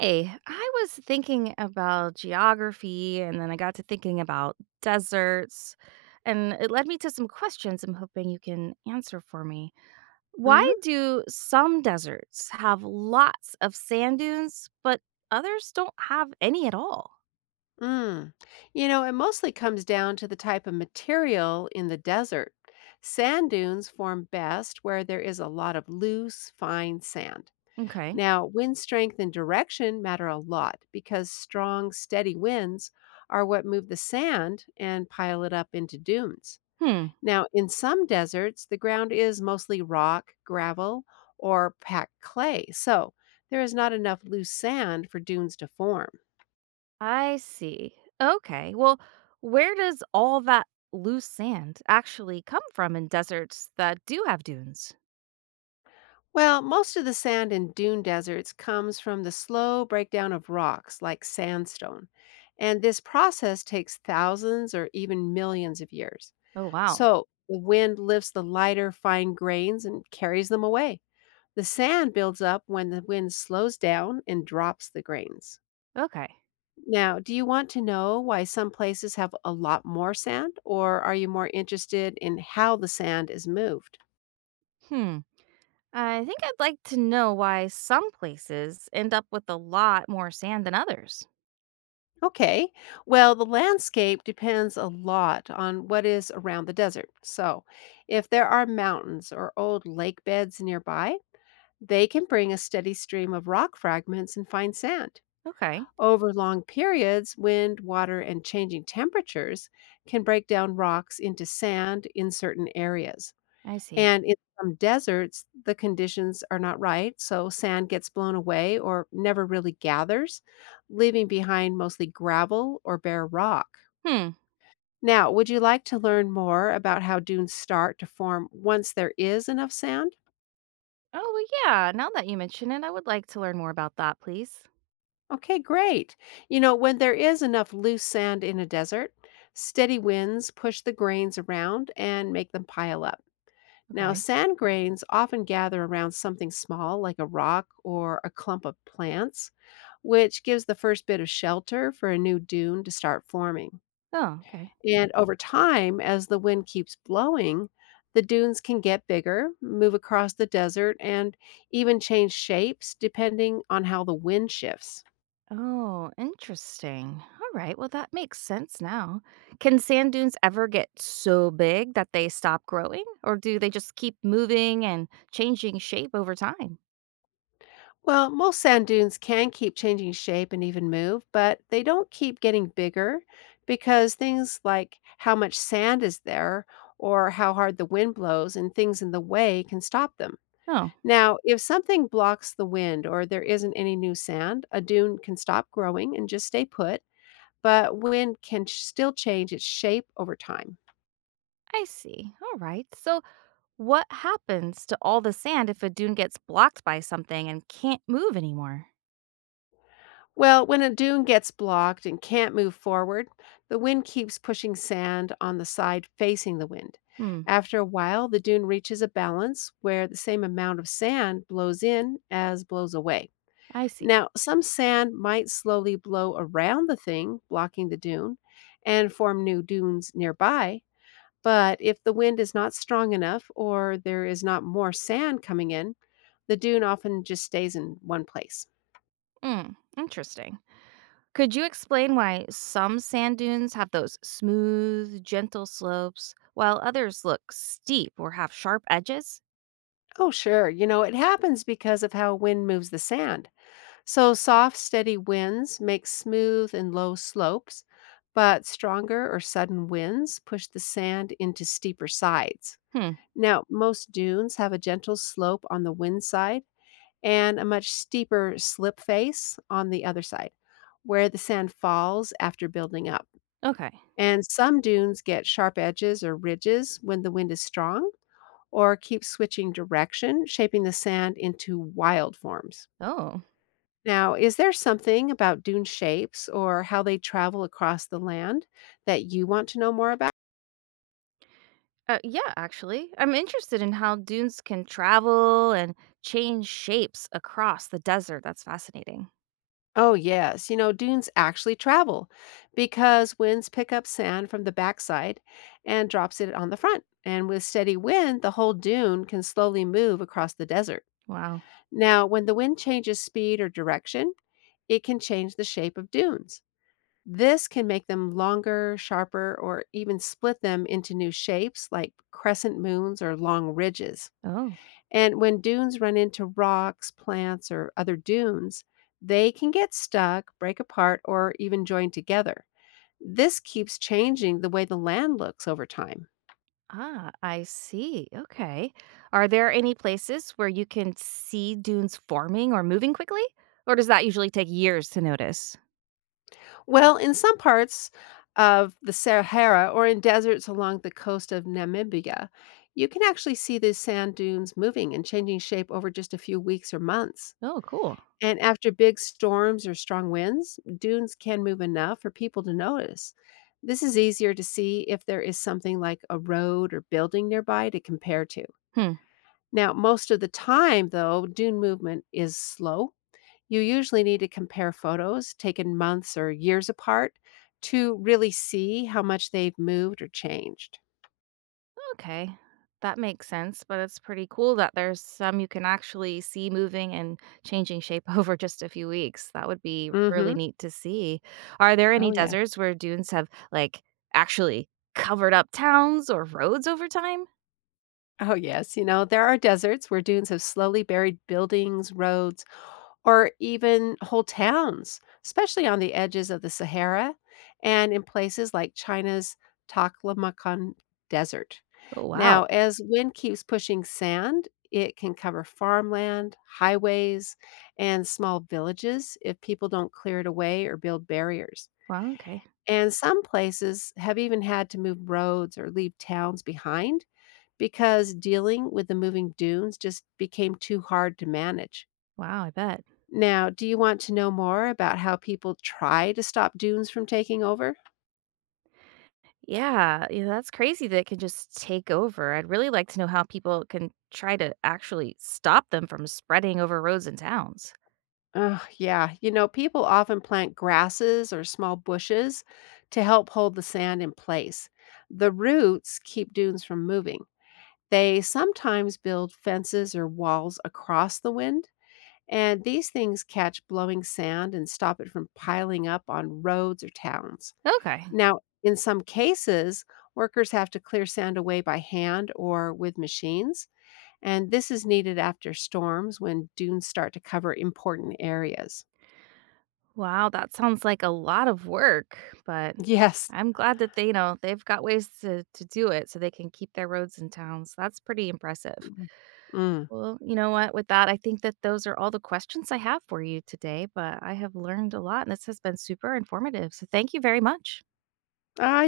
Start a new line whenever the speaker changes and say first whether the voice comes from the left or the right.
right: Hey, I was thinking about geography and then I got to thinking about deserts, and it led me to some questions I'm hoping you can answer for me. Why
left: Mhm.
right: do some deserts have lots of sand dunes, but others don't have any at all?
left: Mm. You know, it mostly comes down to the type of material in the desert. Sand dunes form best where there is a lot of loose, fine sand.
right: Okay.
left: Now, wind strength and direction matter a lot because strong, steady winds are what move the sand and pile it up into dunes.
right: Hmm.
left: Now, in some deserts, the ground is mostly rock, gravel, or packed clay, so there is not enough loose sand for dunes to form.
right: I see. Okay. Well, where does all that loose sand actually come from in deserts that do have dunes?
left: Well, most of the sand in dune deserts comes from the slow breakdown of rocks like sandstone. And this process takes thousands or even millions of years.
right: Oh, wow.
left: So the wind lifts the lighter, fine grains and carries them away. The sand builds up when the wind slows down and drops the grains.
right: Okay.
left: Now, do you want to know why some places have a lot more sand, or are you more interested in how the sand is moved?
right: Hmm. I think I'd like to know why some places end up with a lot more sand than others.
left: Okay. Well, the landscape depends a lot on what is around the desert. So, if there are mountains or old lake beds nearby, they can bring a steady stream of rock fragments and fine sand.
right: Okay,
left: Over long periods, wind, water, and changing temperatures can break down rocks into sand in certain areas.
right: I see.
left: And in some deserts, the conditions are not right, so sand gets blown away or never really gathers, leaving behind mostly gravel or bare rock.
right: Hmm.
left: Now, would you like to learn more about how dunes start to form once there is enough sand?
right: Oh, well, yeah, now that you mention it, I would like to learn more about that, please.
left: Okay, great. You know, when there is enough loose sand in a desert, steady winds push the grains around and make them pile up. Now,
right: Okay.
left: sand grains often gather around something small like a rock or a clump of plants, which gives the first bit of shelter for a new dune to start forming.
right: Oh, okay.
left: And over time, as the wind keeps blowing, the dunes can get bigger, move across the desert, and even change shapes depending on how the wind shifts.
right: Oh, interesting. All right, well, that makes sense now. Can sand dunes ever get so big that they stop growing, or do they just keep moving and changing shape over time?
left: Well, most sand dunes can keep changing shape and even move, but they don't keep getting bigger because things like how much sand is there or how hard the wind blows and things in the way can stop them.
right: Oh,
left: Now, if something blocks the wind or there isn't any new sand, a dune can stop growing and just stay put, but wind can still change its shape over time.
right: I see. All right. So, what happens to all the sand if a dune gets blocked by something and can't move anymore?
left: Well, when a dune gets blocked and can't move forward, the wind keeps pushing sand on the side facing the wind.
right: Hmm,
left: After a while, the dune reaches a balance where the same amount of sand blows in as blows away.
right: I see.
left: Now, some sand might slowly blow around the thing blocking the dune and form new dunes nearby, but if the wind is not strong enough or there is not more sand coming in, the dune often just stays in one place.
right: Hmm, interesting. Could you explain why some sand dunes have those smooth, gentle slopes, while others look steep or have sharp edges?
left: Oh, sure. You know, it happens because of how wind moves the sand. So, soft, steady winds make smooth and low slopes, but stronger or sudden winds push the sand into steeper sides.
right: Hmm,
left: Now, most dunes have a gentle slope on the wind side and a much steeper slip face on the other side, where the sand falls after building up.
right: okay.
left: And some dunes get sharp edges or ridges when the wind is strong or keep switching direction, shaping the sand into wild forms.
right: Oh.
left: Now, is there something about dune shapes or how they travel across the land that you want to know more about?
right: Yeah, actually, I'm interested in how dunes can travel and change shapes across the desert. That's fascinating.
left: Oh, yes. You know, dunes actually travel because winds pick up sand from the backside and drops it on the front. And with steady wind, the whole dune can slowly move across the desert.
right: Wow.
left: Now, when the wind changes speed or direction, it can change the shape of dunes. This can make them longer, sharper, or even split them into new shapes like crescent moons or long ridges.
right: Oh.
left: And when dunes run into rocks, plants, or other dunes, they can get stuck, break apart, or even join together. This keeps changing the way the land looks over time.
right: Ah, I see. Okay. Are there any places where you can see dunes forming or moving quickly? Or does that usually take years to notice?
left: Well, in some parts of the Sahara or in deserts along the coast of Namibia, you can actually see these sand dunes moving and changing shape over just a few weeks or months.
right: Oh, cool.
left: And after big storms or strong winds, dunes can move enough for people to notice. This is easier to see if there is something like a road or building nearby to compare to.
right: Hmm.
left: Now, most of the time, though, dune movement is slow you usually need to compare photos taken months or years apart to really see how much they've moved or changed.
right: Okay. That makes sense, but it's pretty cool that there's some you can actually see moving and changing shape over just a few weeks. That would be really
left: Mhm.
right: neat to see. Are there any
left: Oh, yes.
right: deserts where dunes have like actually covered up towns or roads over time?
left: Oh, yes. You know, there are deserts where dunes have slowly buried buildings, roads, or even whole towns, especially on the edges of the Sahara and in places like China's Taklamakan Desert.
right: Oh, wow.
left: Now, as wind keeps pushing sand, it can cover farmland, highways, and small villages if people don't clear it away or build barriers.
right: Wow. Okay.
left: And some places have even had to move roads or leave towns behind because dealing with the moving dunes just became too hard to manage.
right: Wow, I bet.
left: Now, do you want to know more about how people try to stop dunes from taking over?
right: Yeah, you know, that's crazy that it can just take over. I'd really like to know how people can try to actually stop them from spreading over roads and towns.
left: Ugh, yeah. You know, people often plant grasses or small bushes to help hold the sand in place. The roots keep dunes from moving. They sometimes build fences or walls across the wind, and these things catch blowing sand and stop it from piling up on roads or towns.
right: Okay.
left: Now, in some cases, workers have to clear sand away by hand or with machines and this is needed after storms when dunes start to cover important areas.
right: Wow, that sounds like a lot of work, but
left: Yes.
right: I'm glad that they, you know, they've got ways to, do it so they can keep their roads and towns. That's pretty impressive.
left: Mm.
right: Well, you know what? With that, I think that those are all the questions I have for you today, but I have learned a lot and this has been super informative. So thank you very much.
left: Mm.